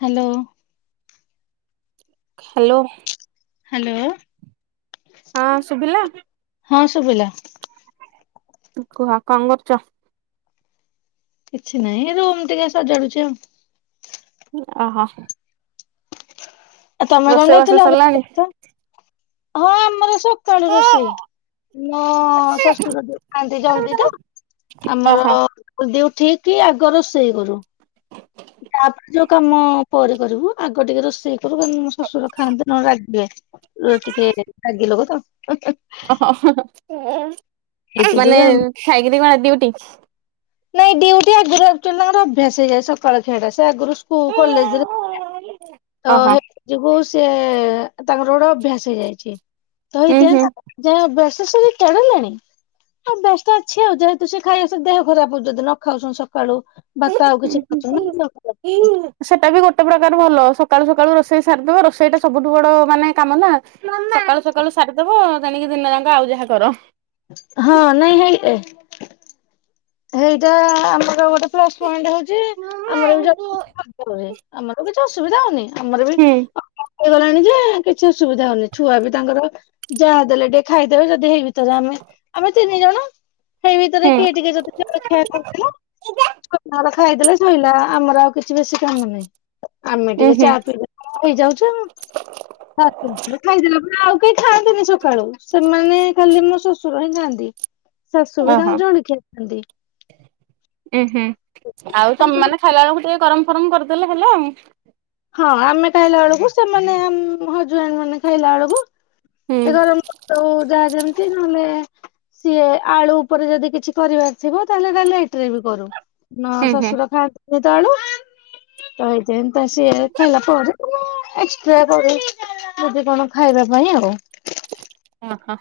Hello. Hello. Hello. ହଁ ଶୁଭିଲା? ହଁ ଶୁଭିଲା। କୁହ କଣ କରୁଛ? କିଛି ନାହିଁ ରୁମ୍ ଟିକେ ସଜାଡୁଛି ଆଉ। ଓ ହୋ। ଆଉ ତମେ କଣ କରୁଥିଲ? ସରିଲାଣି? ହଁ ଆମର ସ ସକାଳୁ ରୋଷେଇ ମୋ ଶଶୁର ଖାନ୍ତି ଜଲଦି ତ ଆମର ଓହୋ ଜଲଦି ଉଠିକି ଆଗ ରୋଷେଇ କରୁ। ତାପରେ ଯୋଉ କାମ ପରେ କରିବୁ ଆଗ ଟିକେ ରୋଷେଇ କରୁ କାରଣ ମୋ ଶଶୁର ଖାଆନ୍ତି ନହେଲେ ରାଗିବେ ଟିକେ ରାଗି ଲୋକ ତ। ଓ ହୋ ଏଇଥି ଯୋଗୁ ମାନେ ଆଉ। ଖାଇକିରି ମା ଡ୍ୟୁଟି। ନାଇଁ ଡିଉଟି ଆଗରୁ ଆକ୍ଚୁଲି ଅଭ୍ୟାସ ହେଇଯାଏ ସକାଳ ଖିଆଟା। ସେ ଆଗରୁ ସ୍କୁଲ କଲେଜରେ ତ ଓହୋ ସେଥି ଯୋଗୁୁ ସେ ତାଙ୍କର ଗୋଟେ ଅଭ୍ୟାସ ହେଇଯାଇଛି। ଉଁ ହୁଁ [unintelligible] ସେ ରିଟାଏଡ୍ ହେଲେଣି। ଆଉ ବ୍ୟସ୍ତ ଅଛି ଆଉ ଯେହେତୁ ସେ ଖାଇବା ସହ ଦେହ ଖରାପ ହଉଛି ଯଦି ନ ଖାଉଛନ୍ତି ସକାଳୁ। ଭାତ ଆଉ କିଛି ଖାଉଛନ୍ତି ନା ଦେହ। ସେଟା ବି ଗୋଟେ ପ୍ରକାର ଭଲ ସ ସକାଳୁ ସକାଳୁ ରୋଷେଇ ସାରିଦବ ରୋଷେଇ ଟା ସବୁଠୁ ବଡ ମାନେ କାମ ନା। ସକାଳୁ ସକାଳୁ ସାରିଦବ ତେଣିକି ଦିନ ଯାଙ୍କ ଆଉ ଯାହା କର। ହଁ ନାଇଁ ହେଇ [inaudible] ହେଇଟା ଆମର ଗୋଟେ ପ୍ଲସ୍ ପଏଣ୍ଟ ହଉଛି ହୁଁ ହୁଁ ଆମର ବି। ଉଁ [unintelligible] ଅସୁବିଧା ହଉନି। ଆମର ବି ହେଇଗଲାଣି ଯେ କିଛି ଅସୁବିଧା ହଉନି ଛୁଆ ବି ତାଙ୍କର ଯାହା ଦେଲେ ଟିକେ ଖାଇଦେବେ ଯଦି ହେଇ ଭିତରେ ଆମେ ଆମେ ତିନି ଜଣ। ସେଇ ଭିତରେ କିଏ ଟିକେ ଯଦି ଳେଖଆ କରିଥିଲା [inaudible] ଖାଇଦେଲେ ଶଇଲା ଆମର ଆଉ କିଛି ବେଶୀ କାମ ନାହିଁ ଆମେ ଟିକେ ଚା ହୁଁ ପିବା ହେଇଯାଉଛୁ ଖାଇଦେଲା ପରେ ଆଉ କେହି ଖାଆନ୍ତିନି ସୁପ୍ ସକାଳୁ ସେମାନେ ଖାଲି ମୋ ଶଶୁ ରହି ଯାନ୍ତି ଶାଶୁ ବି ତାଙ୍କୁ ଜଳଖିଆ ଅନ୍ତି ଉୁଁ ହୁଁ ଆଉ ତ ମାନେ ଖାଇଲା ବେଳକୁ ଟିକେ ଗରମ ଗରମ କରିଦେଲେ ହେଲା ଉ ହଁ ଆମେ ଖାଇଲା ବେଳକୁ ସେମାନେ ଆମ ହଜବେଣ୍ଟ ମାନେ ଖାଇଲା ବେଳକୁ ହୁଁ ସେ ଗରମ କରତେ ହଉ ଯାହା ଯେମିତି ନହେଲେ ସିଏ ଆଳୁ ଉପରେ ଯଦି କିଛି କରିବାର ଥିବ ତାହେଲେ ଏଟା ଲେଟରେ ବି କରୁ ନା ହୁଁ ହୁଁ ଶ୍ୱଶୁର ଖାଆନ୍ତ ତାଳୁ ଆଇତ ଏନ୍ତ ସିଏ ଖାଇଲା ପରେ ଏକ୍ସଟ୍ରା କରୁ ଯଦି କଣ ଖାଇବା ପାଇଁ ଆଉ ହଁ ହଁ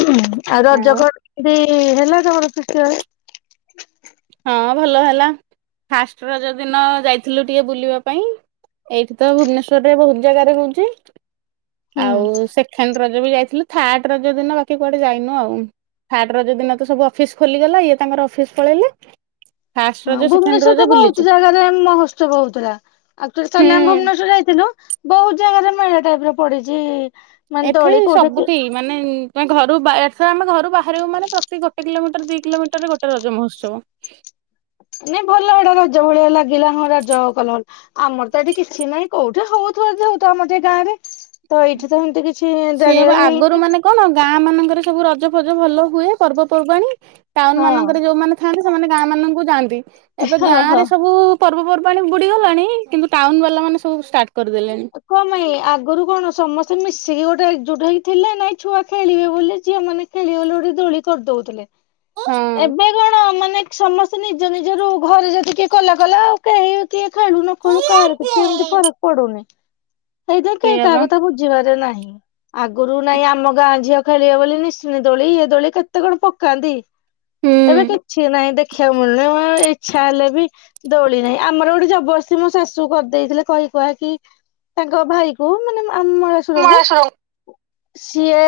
ହୁଁ ଆଉ ରଜ କଣ ତି ଏ ହେଲା ତମର ହଁ ଭଲ ହେଲା ଫାଷ୍ଟ ରଜ ଦିନ ଯାଇଥିଲୁ ଟିକେ ବୁଲିବା ପାଇଁ ଏଇଠି ତ ଭୁବନେଶ୍ଵରରେ ବହୁତ ଜାଗାରେ ହଉଚି ହୁଁ ଆଉ ସେଖେଣ୍ଡ ରଜ ବି ଯାଇଥିଲୁ ଥାର୍ଡ ରଜ ଦିନ ବାକି କୁଆଡେ ଯାଇନୁ ଆଉ ଥାର୍ଡ ରଜ ଦିନ ତ ସବୁ ଅଫିସ ଖୋଲିଗଲା ଇଏ ତାଙ୍କର ଅଫିସ ପଳେଇଲେ ଫାଷ୍ଟ ହଁ ରଜ ସେକେଣ୍ଡ ଭୁବନେଶ୍ୱର ରଜ ତ ବୁଲିଛୁ ବହୁତ ଜାଗାରେ ମହୋତ୍ସବ ହଉଥିଲା ଆକ୍ଚୁଆଲି ହୁଁ। ଆମେ ଭୁବନେଶ୍୍ୱର ଯାଇଥିଲୁ ବହୁତ ଜାଗାରେ ମେଳା ଟାଇପ ର ପଡିଛି ମାନେ ଏଠି ଦୋଳି କୋଉଠି କି ସବୁଠି ମାନେ ଘରୁ ଏଥର ଆମେ ଘରୁ ବାହାରିବ ମାନେ ପ୍ରତି ଗୋଟେ କିଲୋମିଟର ଦି କିଲୋମିଟର ରେ ଗୋଟେ ରଜ ମହୋତ୍ସବ ନାଇଁ ଭଲ ଏଇଟା ରଜ ଭଳିଆ ଲାଗିଲା ହଁ ରଜ କଲ ଆମର ତ ଏଇଠି କିଛି ନାହିଁ କୋଉଠି ହଉଥିବ ଯଦି ହଉଥିବ ଆମର ତ ଗାଁରେ ତ ଏଇଠି ତ ଏମତି କିଛି ସେଇଆବା ଜାଣିବାର ଆଗରୁ ହେଇନି ମାନେ କଣ ଗାଁ ମାନଙ୍କରେ ସବୁ ରଜ- ରଜ ଫଜ ଭଲ ହୁଏ ପର୍ବପର୍ବାଣୀ ଟାଉନ ହଁ। ମାନଙ୍କରେ ଯୋଉ ମାନେ ଥାଆନ୍ତି ସେମାନେ ଗାଁ ମାନଙ୍କୁ ଯାଆନ୍ତି। ଏବେ ହଁ ଗାଁ ହଁ। ରେ ସବୁ ପର୍ବପର୍ବାଣି ବୁଡିଗଲାଣି କିନ୍ତୁ ଟାଉନ ବାଲା ମାନେ ସବୁ ଷ୍ଟାର୍ଟ କରିଦେଲେଣି। କଣ ପାଇଁ ଆଗରୁ କଣ ସମସ୍ତେ ମିଶିକି ଗୋଟେ ଏକଜୁଟ ହେଇକି ଥିଲେ ନାଇଁ ଛୁଆ ଖେଳିବେ ବୋଲି ଝିଅ ମାନେ ଖେଳିବେ ବୋଲି ଗୋଟେ ଦୋଳି କରିଦୋଉଥିଲେ। ହଁ ଏବେ କଣ ମାନେ ଦେଖ୍ ସମସ୍ତେ ନିଜ ନିଜ ରୁ ଘରେ ଯଦି କିଏ କଲା କଲା ଆଉ କେହି କିଏ ଖେଳୁ ନ ଖେଳୁ କାହାରିକୁ କି ଏମିତି ଫରକ ପଡୁନି। ଏଇଠି କେହି ସେଇଆ କାହା ବା କଥା ବୁଝିପାରେ ନାହିଁ। ଆଗରୁ ନାଇଁ ଆମ ଗାଁ ଝିଅ ଖେଳିବେ ବୋଲି ନିଶୁଣି ଦୋଳି ଇଏ ଦୋଳି କେତେ କଣ ପକାନ୍ତି। ଏବେ ହୁଁ। କିଛି ନାଇଁ ଦେଖିବାକୁ ମିଳୁନାହିଁ ଆଁ ଏଇ। ଇଚ୍ଛା ହେଲେ ବି ଦୋଳି ନାହିଁ ଆମର ଗୋଟେ ଜବରସ୍ତି ମୋ ଶାଶୁକୁ କରିଦେଇଥିଲେ କହି କୁହାକି ତାଙ୍କ ଭାଇଙ୍କୁ ମାନେ ମଳାଶ୍ୱରଙ୍କୁ। ସିଏ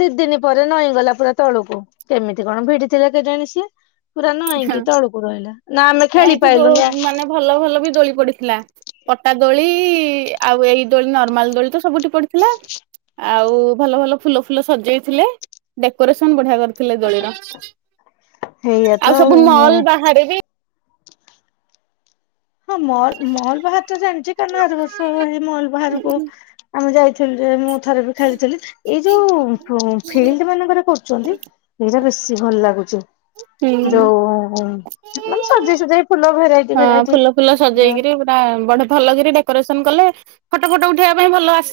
ଦି ଦିନ ପରେ ନଈଁଗଲା ପୁରା ତଳୁକୁ କେମିତି କଣ ଭିଡି ଥିଲେ କେଜାଣି ସିଏ। ପୁରା ହଁ ନଇଁକି ତଳକୁ ରହିଲା ଆମେ ନା ଖେଳି ଏଠି ପାଇଲୁନି ବହୁତ ମାନେ ଭଲ ଭଲ ବି ଦୋଳି ପଡିଥିଲା ପଟା ଦୋଳି ଆଉ ଏଇ ଦୋଳି ନର୍ମାଲ ଦୋଳି ତ ସବୁଠି ପଡିଥିଲା ଆଉ ଭଲ ଭଲ ଫୁଲ ଫୁଲ ସଜେଇଥିଲେ ଡେକୋରେସନ ବଢିଆ କରି ଥିଲେ ଦୋଳିର। ହେଇଆ ତ ଆଉ ସବୁ ମୁଁ ମଲ୍ ବାହାରେ ବି ହଁ ମଲ୍ ମଲ୍ ବାହାରେ ତ ଜାଣିଛି କାରଣ ଆର ବର୍ଷ ମଲ୍ ବାହାରକୁ ଆମେ ଯାଇ ଥିଲୁ ଯେ ମୁଁ ଥରେ ବି ଖେଳିଥିଲି ଏଇ ଯୋଉ ଫିଲ୍ଡ ମାନଙ୍କରେ କରୁଛନ୍ତି ସେଇଟା ବେ ବେଶୀ ଭଲ ଲାଗୁଛି। ହୁଁ। ରୋହୋ ମାନେ ସଜେଇ ସୁଜାକି ଫୁଲ ଭେରାଇଟି ହଁ ଭେରାଇଟି ଫୁଲ ଫୁଲ ଯା ସଜେଇକରି ପୁରା ବଡ଼ ଭଲ କରି ଡେକୋରେସନ କଲେ ଫଟୋ ଫଟୋ ଉଠେଇବା ପାଇଁ ଭଲ ଆସି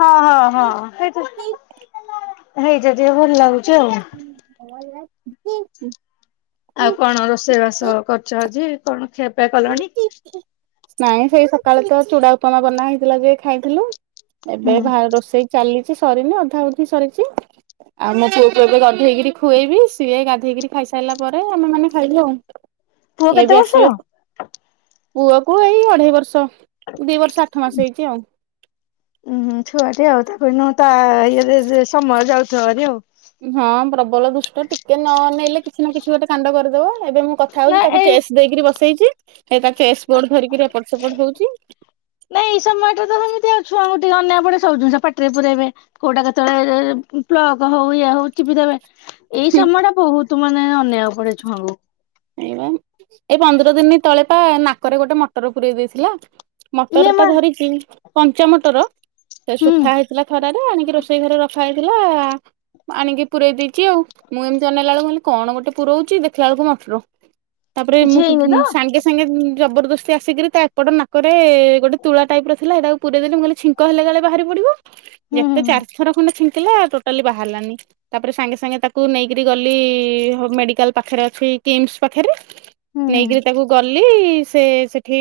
ହଁ ହଁ ହଁ [unintelligible] ଯେଇ ଟା ଯେ ଭଲ ଲାଗୁ [unintelligible] [unintelligible] ଆଉ କଣ ରୋଷେଇ ବାସ କରୁଛ ଆଜି? କଣ ଖିଆ ପିଆ କଲଣି? ନାଇଁ ସେଇ ସକାଳ ତ ଚୁଡା ଉପମା ବନା ହେଇଥିଲା ଯେ ଖାଇଥିଲୁ ଏବେ ହୁଁ ଭାରେ ରୋଷେଇ ଚାଲି ସରିନି ଅଧା ଅଧି ସରିଛି ଆଉ ମୋ ପୁଅକୁୁ ଏବେ ଗାଧେଇକିରି ଖୁଏଇବି ସିଏ ଗାଧେଇକରି ଖାଇସାରିଲା ପରେ ଆମେ ମାନେ ଖାଇବୁ ଆଉ। ପୁଅ କେତେ ବର୍ଷର? ପୁଅ କୁ ଏଇ ଅଢେଇ ବର୍ଷ। ଦି ବର୍ଷ ଆଠମାସ ହେଇଛି ଆଉ ଉୁଁ [unintelligible] ତା ଇଏରେ ଯେ ସମୟ ଯାଉ ଚରେ ଆଉ ହଁ ପ୍ରବଳ ଦୁଷ୍ଟ ଟିକେ ନ ଅନେଇଲେ କିଛି ନା କିଛି ଗୋଟେ କାଣ୍ଡ କରିଦବ ଏବେ ମୁଁ କଥା ନା ହଉଛି ତାକୁ ଏଇ ଚେସ୍ ଦେଇକିରି ବସେଇଛି ହେ ତା ଚେସ୍ ବୋର୍ଡ ଧରିକି ଏପଟ ସେପଟ ହଉଛି। ନାଇଁ ଏଇ ସମୟଟା ତ ସେମିତି ଆଉ ଛୁଆଙ୍କୁ ଟିକେ ଅନ୍ୟ ପଡେ ସବୁ ଜିନିଷଟା ପାଟିରେ ପୁରେଇବେ କୋଉଟା କେତେବେଳେ ପ୍ଲକ ହଉ ଇଏ ହଉ ଚିପି ଦେବେ। ଏଇ ହୁଁ ସମୟ ଟା ବହୁତ ତୁ ମାନେ ଅନ୍ୟାୟ ଉପରେ ଛୁଆଁଙ୍କୁ ଏଇବା ଏଇ ପନ୍ଦର ଦିନ ତଳେପା ନାକରେ ଗୋଟେ ମଟର ପୁରେଇ ଦେଇଥିଲା। ଇଏ ମଟର ଟା ମା ଧରିଛି କଞ୍ଚା ମଟର ସେ ହୁଁ ଶୁଖା ହେଇଥିଲା ଖରାରେ ଆଣିକି ରୋଷେଇ ଘରେ ରଖାହେଇଥିଲା। ଥିଲା ଆଣିକି ପୁରେଇ ଦେଇଛି ଆଉ ମୁଁ ଏମିତି ଅନେଇଲା ବେଳକୁ କହିଲି କଣ ଗୋଟେ ପୁରଉଛି ଦେଖିଲା ବଳକୁ ମଟର। ତାପରେ କିଛି ମୁଁ ହେଇନି ତ ସାଙ୍ଗେ ସାଙ୍ଗେ ଉଁ ଜବରଦସ୍ତି ଆସିକରି ତା ଏପଟ ନାକରେ ଗୋଟେ ତୁଳା ଟାଇପ ର ଥିଲା ହେଟାକୁ ପୁରେଇଦେଲି ମୁଁ କହିଲି ଛିଙ୍କ ହେଲେ କାଳେ ବାହାରି ପଡିବ ହୁଁ ଯେତେ ହୁଁ ହୁଁ ଚାର ଥର ଖଣ୍ଡ ଛିଙ୍କ ଥିଲା ଟୋଟାଲି ବାହାରିଲାନି ତାପରେ ସାଙ୍ଗେ ସାଙ୍ଗେ ତାକୁ ନେଇକରି ଗଲି ମେଡିକାଲ ପାଖରେ ଅଛି। କୀମସ୍ ପାଖରେ ହୁଁ ହୁଁ। ନେଇକିରି ତାକୁ ଗଲେ ଲି ସେ-ସେଠି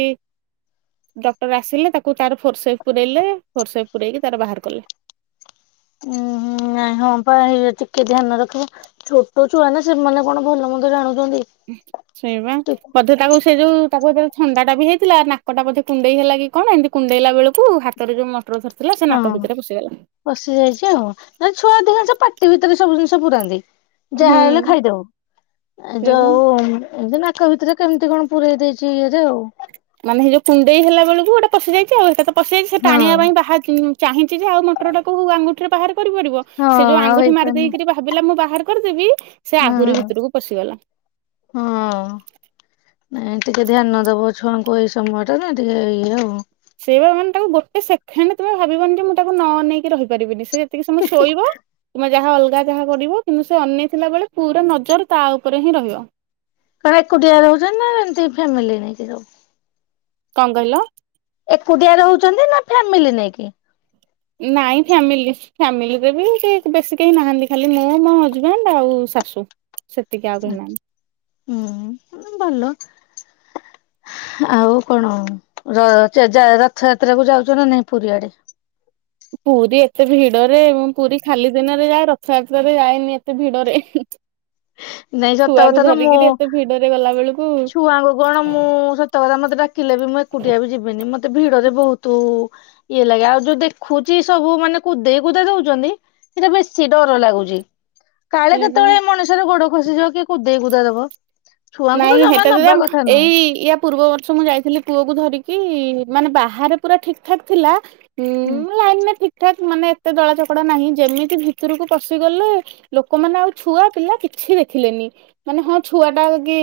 ଡକ୍ଟର ଆସିଲେ ତାକୁ ତାର ଫୋର୍ସେପକୁ ନେଲେ ଫୋର୍ସେପକୁ ନେଇକି ତାର ବାହାର କଲେ। ଉଁଁ ନାଇଁ ହଁ ପା ଟିକେ ଧ୍ୟାନ ରଖିବ ଛୋଟ ଛୁଆ ନା ସେମାନେ କଣ ଭଲ ମନ୍ଦ ଜାଣୁ ଶୋଇବା ବୋଧେ ତାକୁ ସେ ଯେଉ ତାକୁ ଭରେ ଥଣ୍ଡାଟା ବି ହେଇଥିଲା ନାକଟା ମଧ୍ୟ କୁଣ୍ଡେଇ ହେଲା କି କଣ ଏମିତି କୁଣ୍ଡେଇଲା ବେଳକୁ ହାତରେ ଯେଉଁ ମଟର ଧର ହଁ ପସି ଯାଇଛି ଆଉ ନାଇଁ ଛୁଆ ଅଧିକାଂଶ ପା ଟି ଭିତରେ ସବୁ ଜିନିଷ ପୁରାନ୍ତି। ଯାହା ହୁଁ ହେଲେ ଖାଇଦଉ ସେଇବା ଯଉ ଉଁ ଏତି ନା କା ଭିତ ରେ କେମିତି କଣ ପୁରରେଇ ଦେଇଛି ଇଏ ମାନେ ହେ ଯୋଉ କୁଣ୍ଡେଇ ହେଲା ବେଳକୁ ଗୋଟେ ପଶିଯାଇଛି ଆଉ ହେଟା ତ ପଶି ଯାଇଛି ସେ ହଁ ଟାଣିବା ପାଇଁ ବାହାଚି ଚାହିଁଛି ଯେ ଆଉ ମଟରଟାକୁ ହଉ ଆଙ୍ଗୁଠି ବାହାର କରିପାରିବ ହଁ ସେ ଯୋଉ ଆଉ ଆଙ୍ଗୁଠି ମାରି ହେଇପାରୁନି ଦେଇକି ଭାବିଲା ମୁଁ ବାହାର କରିଦେବି ସେ ହଁ ଆହୁରି ହଁ। ଭିତରକୁ ପଶିଗଲା ନଁ ଟିକେ ଧ୍ୟାନ ଦବ ଛୁଆଙ୍କୁ ଏଇ ସମୟ ଟା ନା ଟିକେ ଇଏ ଆଉ ସେଆ ମାନେ ତାକୁ ଗୋଟେ ସେକେଣ୍ଡ ତମେ ଭାବିବନି ଯେ ମୁଁ ତାକୁ ନ ନେଇକି ରହିପାରିବିନି ସେ ସେତିକେ ସମୟ ଶୋଇବ କିମ୍ବା ଯାହା ଅଲଗା ଅଗା ଯାହା କରିବ କିନ୍ତୁ ସେ ଅନେଇଥିଲା ବେଳେ ପୁରା ନଜର ତା ଉପରେ ହିଁ ରହିବ କଣ ଏକୁଟିଆ ରହୁଛନ୍ତି ନା ଏମତି ଫ୍ୟାମିଲି ନେଇକି ସବୁ କାଣଙ୍ଗହିଲ ଏକୁଟିଆ ରହୁଛନ୍ତି ନା ଫାମିଲି ନେଇକି ନାଇଁ ଫାମିଲି ଫ୍ୟାମିଲିରେ ବି ବେଶୀ କେହି ନାହାନ୍ତି ଖାଲି ମୁଁ ମୋ ହଜବେଣ୍ଡ ଆଉ ଶାଶୁ ସେତିକି ଆଉ କେହି ନାହାନ୍ତି ହୁଁ ଭଲ ଆଉ କଣ ରଥଯାତ୍ରା କୁ ଯାଉଛ ନା ନାଇଁ ପୁରୀଆଡେ ପୁରୀ ଏତେ ଭିଡରେ ମୁଁ ପୁରୀ ଖାଲି ଦିନରେ ଯାଏ ରଥଯାତ୍ରାାରେରେ ଯାଏନି ଏତେ ଭିଡରେ ନାଇଁ ସତକଥା ଛୁଆକୁ ତ ମୁଁ ଧରିକିରି ଏତେ ଭିଡରେ ଗଲା ବେଳକୁ ଛୁଆଙ୍କୁ କଣ ମୁଁ ସତ କଥା ମେ ମତେ ଡାକିଲେ ବି ମୁଁ ଏକୁଟିଆ ବି ଯିବିନି ମତେ ଭିଡରେ ବହୁତ ଇଏ ଲାଗେ ଆଉ ଯୋଉ ଦେଖୁଛି ସବୁ ମାନେ କୁଦେଇ କୁଦେଇ ଦଉଛନ୍ତି ସେଇଟା ବେଶୀ ଡର ଲାଗୁଛି କାଳେ ସେଇବା କେତେବେଳେ ମଣିଷର ଗୋଡ ଖସିଯିବ କି କୁଦେଇ କୁଦା ଦବ ଛୁଆଙ୍କୁ ତ ନାଇଁ ଜମା ହେଟା ତଦ ନବା କଥା ନୁହେଁ ଏଇ ୟା ପୂର୍ବର୍ଷ ମୁଁ ଯାଇଥିଲି ପୁଅକୁ ଧରିକି। କି ମାନେ ବାହାରେ ପୁରା ଠିକ ଠାକ୍ ଥିଲା ହୁଁ ଲାଇନ ମ ଠିକ ଠାକ ମାନେ ଏତେ ଦଳା ଚକଡା ନାହିଁ ଯେମିତି ଭିତରକୁ ପଶିଗଲେ ଲୋକମାନେ ଆଉ ଛୁଆ ପିଲା କିଛି ଦେଖିଲେନି ମାନେ ହଁ ଛୁଆ ଟା କି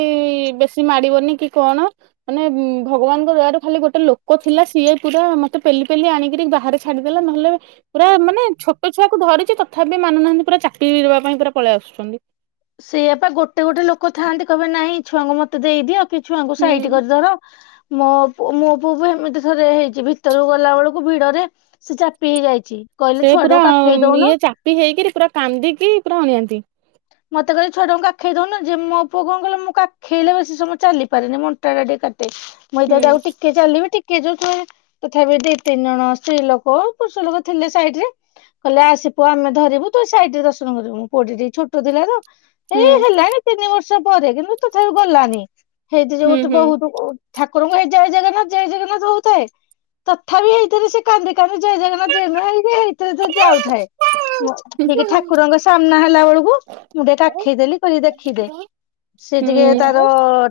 ବେଶୀ ମାଡିବନି କି କଣ ମାନେ ଭଗବାନଙ୍କ ଦୟାରୁ ଖାଲି ଗୋଟେ ଲୋକ ଥିଲା ସିଏ ପୁରା ମତେ ପେଲି ପେଲି ଆଣିକିରି ବାହାରେ ଛାଡିଦେଲା ନହେଲେ ପୁରା ମାନେ ଛୋଟ ଛୁଆକୁ ଧରିଛି ତଥାପି ମାନୁନାହାନ୍ତି ପୁରା ଚାକିରି ପାଇଁ ପୁରା ପଳେଇ ଆସୁଛନ୍ତି ସେଇଆପ ଗୋଟେ ଗୋଟେ ଲୋକ ଥାଆନ୍ତି କହିବେ ନାହିଁ ଛୁଆଙ୍କୁ ମତେ ଦେଇଦିଅଉ କି ଛୁଆଙ୍କୁ ହୁଁ। ସାଇଟି କରିଦର ମୋ ମୋ ପୁଅ ବି ଏମିତି ଥରେ ହେଇଛି ଭିତରକୁ ଗଲା ବେଳକୁ ଭିଡ ରେ ସେ ଚାପି ହେଇଯାଇଛି କହିଲେ ସେ ପୁରା ଛୁଆଟାକୁ କାଖେଇ ଦଉନ ଇଏ ଚାପି ହେଇକରି ପୁରା କାନ୍ଦିକି ପୁରା ହଣିଆନ୍ତି ମତେ କହିଲ ଛୁଆାଙ୍କୁ କଖେଇ ଦଉୁ ନା ଯେ ମୋ ପୁଅ କଣ କହଲେ ମୁଁ କାେଇଲେ ବେଶୀ ସମୟ ଚାଲି ପାରେନି ମଣ୍ା ଟିକୋ ହୁଁ ମୁଇଁଦ ତା ଆଉ ଟିକେ ଚାଲିବି ଟିକେ ଯୋଉ ତୁେ ତଥାପି ଦି ତିନି ଜଣ ସ୍ତ୍ରୀ ଲୋକ ପୁରୁଷ ଲୋକ ଥିଲେ ସାଇଡ ରେ କହିଲେ ଆସିବୁ ଆମେ ଧରିବୁ ତୁ ସାଇଡରେ ଦର୍ଶନ କରିବୁ ପଛ ଟଥିଲେ ତ ହୁଁ ଏଇ ହେଲାଣି ତିନି ମ ବର୍ଷ ପରେ କିନ୍ତୁ ତଥାରୁ ଗଲାନି ହେଇଥି ଯ ହୁଁ ଗୋଟେ ହୁଁ। ବହୁତ ଠାକୁରଙ୍କ ଏଇ ଜୟ ଜଗନ୍ନାଥ ଜୟ ଜଗନ୍ନାଥ ହଉଥାଏ ତଥାପି ହେଇଥିରେ ସେ କାନ୍ଦି କାନ୍ଦି ଜୟ ଜଗନ୍ନାଥ ଜଥଇ ଯାଉଥାଏ ମ ଠିକ୍ ଠାକୁରଙ୍କ ସାମ୍ନା ହେଲା ବେଳକୁ ମୁଁ ଟେଏ କାଖେଇଦେଲି କଇଲି ଦେଖିଦେ ସେ ଟିକେ ତାର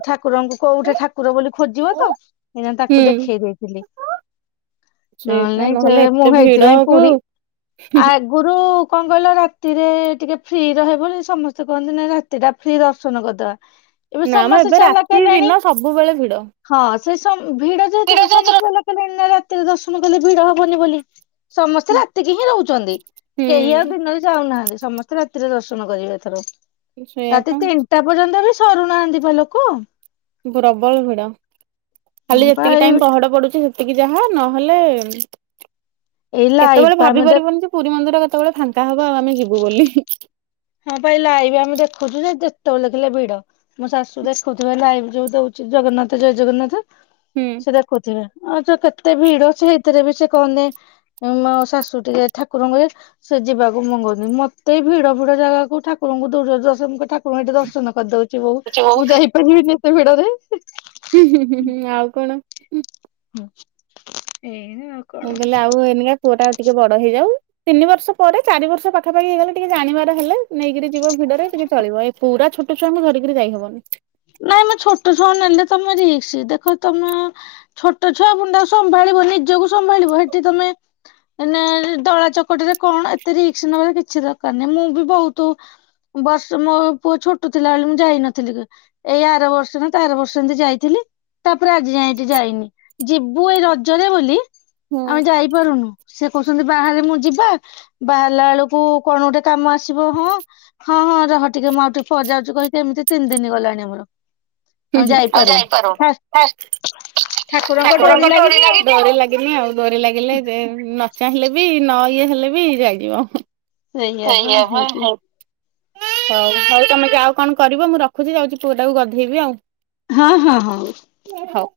ଠାକୁରଙ୍କୁ କୋଉଠି ଠାକୁର ବୋଲି ହୁଁ ଖୋଜିବ ହୁଁ। ତ [unintelligible] ତାକୁ ଦେଖେଇ ଦେଇଥିଲି ନହେଲ୍ ସେଇଟା ନାଇଁ ସେ ନହେଲେ ମୁଁ ଏତେ ହେଇଥିପାଇଁ ଭିଡକୁ ପୁରୀ ଆଗୁରୁ କଣ କଇଲ ରାତିରେ ଟିକେ ଫ୍ରି ରହେ କୁହନ୍ତି ସମସ୍ତେ କହନ୍ତିନି ରାତି ଟା ଫ୍ରି ଦର୍ଶନ କରିଦବା। ଏବେ ନା ମ ସମସ୍ତେ ଏବେ ଚାଲାକ ରାତି ହେଲେଣି ଦିନ ସବୁବେଳେ ଭିଡ। ହଁ ସେ ସମ ଭିଡଯେ ଏଥିରୁ ସମସ୍ତେ [unintelligible] ରାତିରେ ଦର୍ଶନ କଲେ ଭିଡ ହବନି ବୋଲି। ସମସ୍ତେ ରାତିକି ହିଁ ରହୁଛନ୍ତି କେହି ଆଉ ହୁଁ ଦିନରେ ଯାଉନାହାନ୍ତି। ସମସ୍ତେ ରାତିରେ ଦର୍ଶ ତୁନ କରିବେ ଏଥର। ସେଇଆ ରାତି ପା ତିନିଟା ପର୍ଯ୍ୟନ୍ତ ବି ଥରୁନାହାନ୍ତି ପା ଲୋକ ପ୍ରବଳ ଭିଡ ହଁ ଖାଲି ପା ଏତିକି ଏଇ ଟାଇମ୍ ପହଡ ପଡୁଛି ସେତି ଟିକେ ଯାହା ନହେଲେ ଏଇ ଲାଇଭ୍ କେତେବେଳେ ପା ଭାବି ଆମେ ଦେ ପାରିବୁନି ଯେ ପୁରୀ ମନ୍ଦିର କେତେବେଳେ ଫାଙ୍କା ହବ ଆଉ ଆମେ ଯିବୁ ବୋଲି। ହଁ ପା ଏଇ ଲାଇଭ୍ ଆମେ ଦେଖୁଛୁ ଯେ ଯେତେବେଳେ ଲେଖିଲେ ଭିଡ। ମୋ ଶାଶୁ ଦେଖୁଥିଲେ ଲାଇଭ ଯୋଉ ଦଉଛି ଜଗନ୍ନାଥ ଜୟ ଜଗନ୍ନାଥ ସେ ଦେଖୁଥିବେ। ଆଚ କେତେ ଭିଡ ସେଇଥିରେ ବି ସେ କହନି ମୋ ଶାଶୁଟିକେ ଠାକୁରଙ୍କ ଏ ସେ ଯିବାକୁ ମଙ୍ଗନ୍ତିନି ମତେ ବି ଭିଡ ଦୂର ଜାଗା କୁ ଠାକରଙ୍କୁ ଦୂରରୁ ଦର୍ଶ କ ଠାକୁରଙ୍କୁ ଏଠି ଦର୍ଶନ କରିଦଉ ଥି ବୋହୁ ହୁଁ। ମୁଁ ଯାହୀ ପାରିବିନି। ଏତେ ଭିଡ଼ରେ ସେ ହୁଁ ହୁଁ ହୁଁ ହୁଁ ଆଉ କଣ ହୁଁ ହୁଁ ଏ ମୁଁ ବେଲେ ଆଉ ଏନିକା ପୁଅଟା ଟିକେ ବଡ ହେଇଯାଉ ତିନି ବର୍ଷ ପରେ ଚାରି ବର୍ଷ ପାଖାପାଖି ହେଇଗଲେ ଟିକେ ଜାଣିବାର ହେଲେ ନେଇକିରି ଯିବ ଭିଡରେ ଟିକେ ଚଳିବ। ଏ ପୁରା ଛୋ ଛୋଟୋ ଛୁଆଙ୍କୁ ଧରିକିରି ଯାଇହବନି। ନାଇଁ ମ ଛୋଟ ଛୁଆ ନେଲେ ତମେ ରିକ୍ସ। ଦେଖ ତମେ ଛୋଟ ଛୁଆ ପୁଣି ତାକୁ ସମ୍ଭାଳିବ ନିଜକୁ ସମ୍ଭାଳିବ ହେଠି ତମେ ଏନେ ଦଳା ଚକଟିରେ କଣ ଏତେ ରିକ୍ସ ନେବା କିଛି ଦରକାର ନାହିଁ। ମୁଁ ବି ବହୁତୁ ବର୍ଷ ମୋ ପୁଅ ଛୋଟ ଥିଲାବେଳେ ମୁଁ ଯାଇନଥିଲି ଏଇ ଆର ବର୍ଷ ନା ତା ଆର ବର୍ଷ ଏନ୍ତି ଯାଇଥିଲି ତାପରେ ଆଜି ଯାଇ ଏଠି ଯାଇନି ଯିବୁ ଏଇ ରଜରେ ବୋଲି ହୁଁ ଆମେ ଯାଇପାରୁନୁ ସେ କହୁସନ୍ତି ବାହାରେ ମୁଁ ଯିବା ବାହାରିଲା ବେଳକୁ କଣ ଗୋଟେ କାମ ଆଶ୍ ଆସିବ ହଁ ହଁ ହଁ ରହ ଟିକେ ମୁଁ ଆଉ ଟିକେ ପରେ ଯାଉଛି କହିକି ଏମି଼ତି ତିନି ଦିନ ଗଲାଣି ଆମର। ହ [inaudible] ହଁ ଠାକୁରଙ୍କ ହୁଁ ଡୋରି ଲାଗିନି ଆଉ ଲାଗିନି ଡୋରି ଲାଗିଲେ ଯା ଚାହିଁଲେ ବି ନ ଇଏ ହେଲେ ବି, ଯାଇଯିବ। ସେଇଆ ବା ହେଇଥି [unintelligible] ତମେ ଯାଅ, ଆଉ କଣ କରିବ? ମୁଁ ରଖୁଛି। ଯାଉଛି, ପୁଅଟାକୁ ଗଧେଇବି ଆଉ। ହଁ ହଁ ହଉ। ହଉ।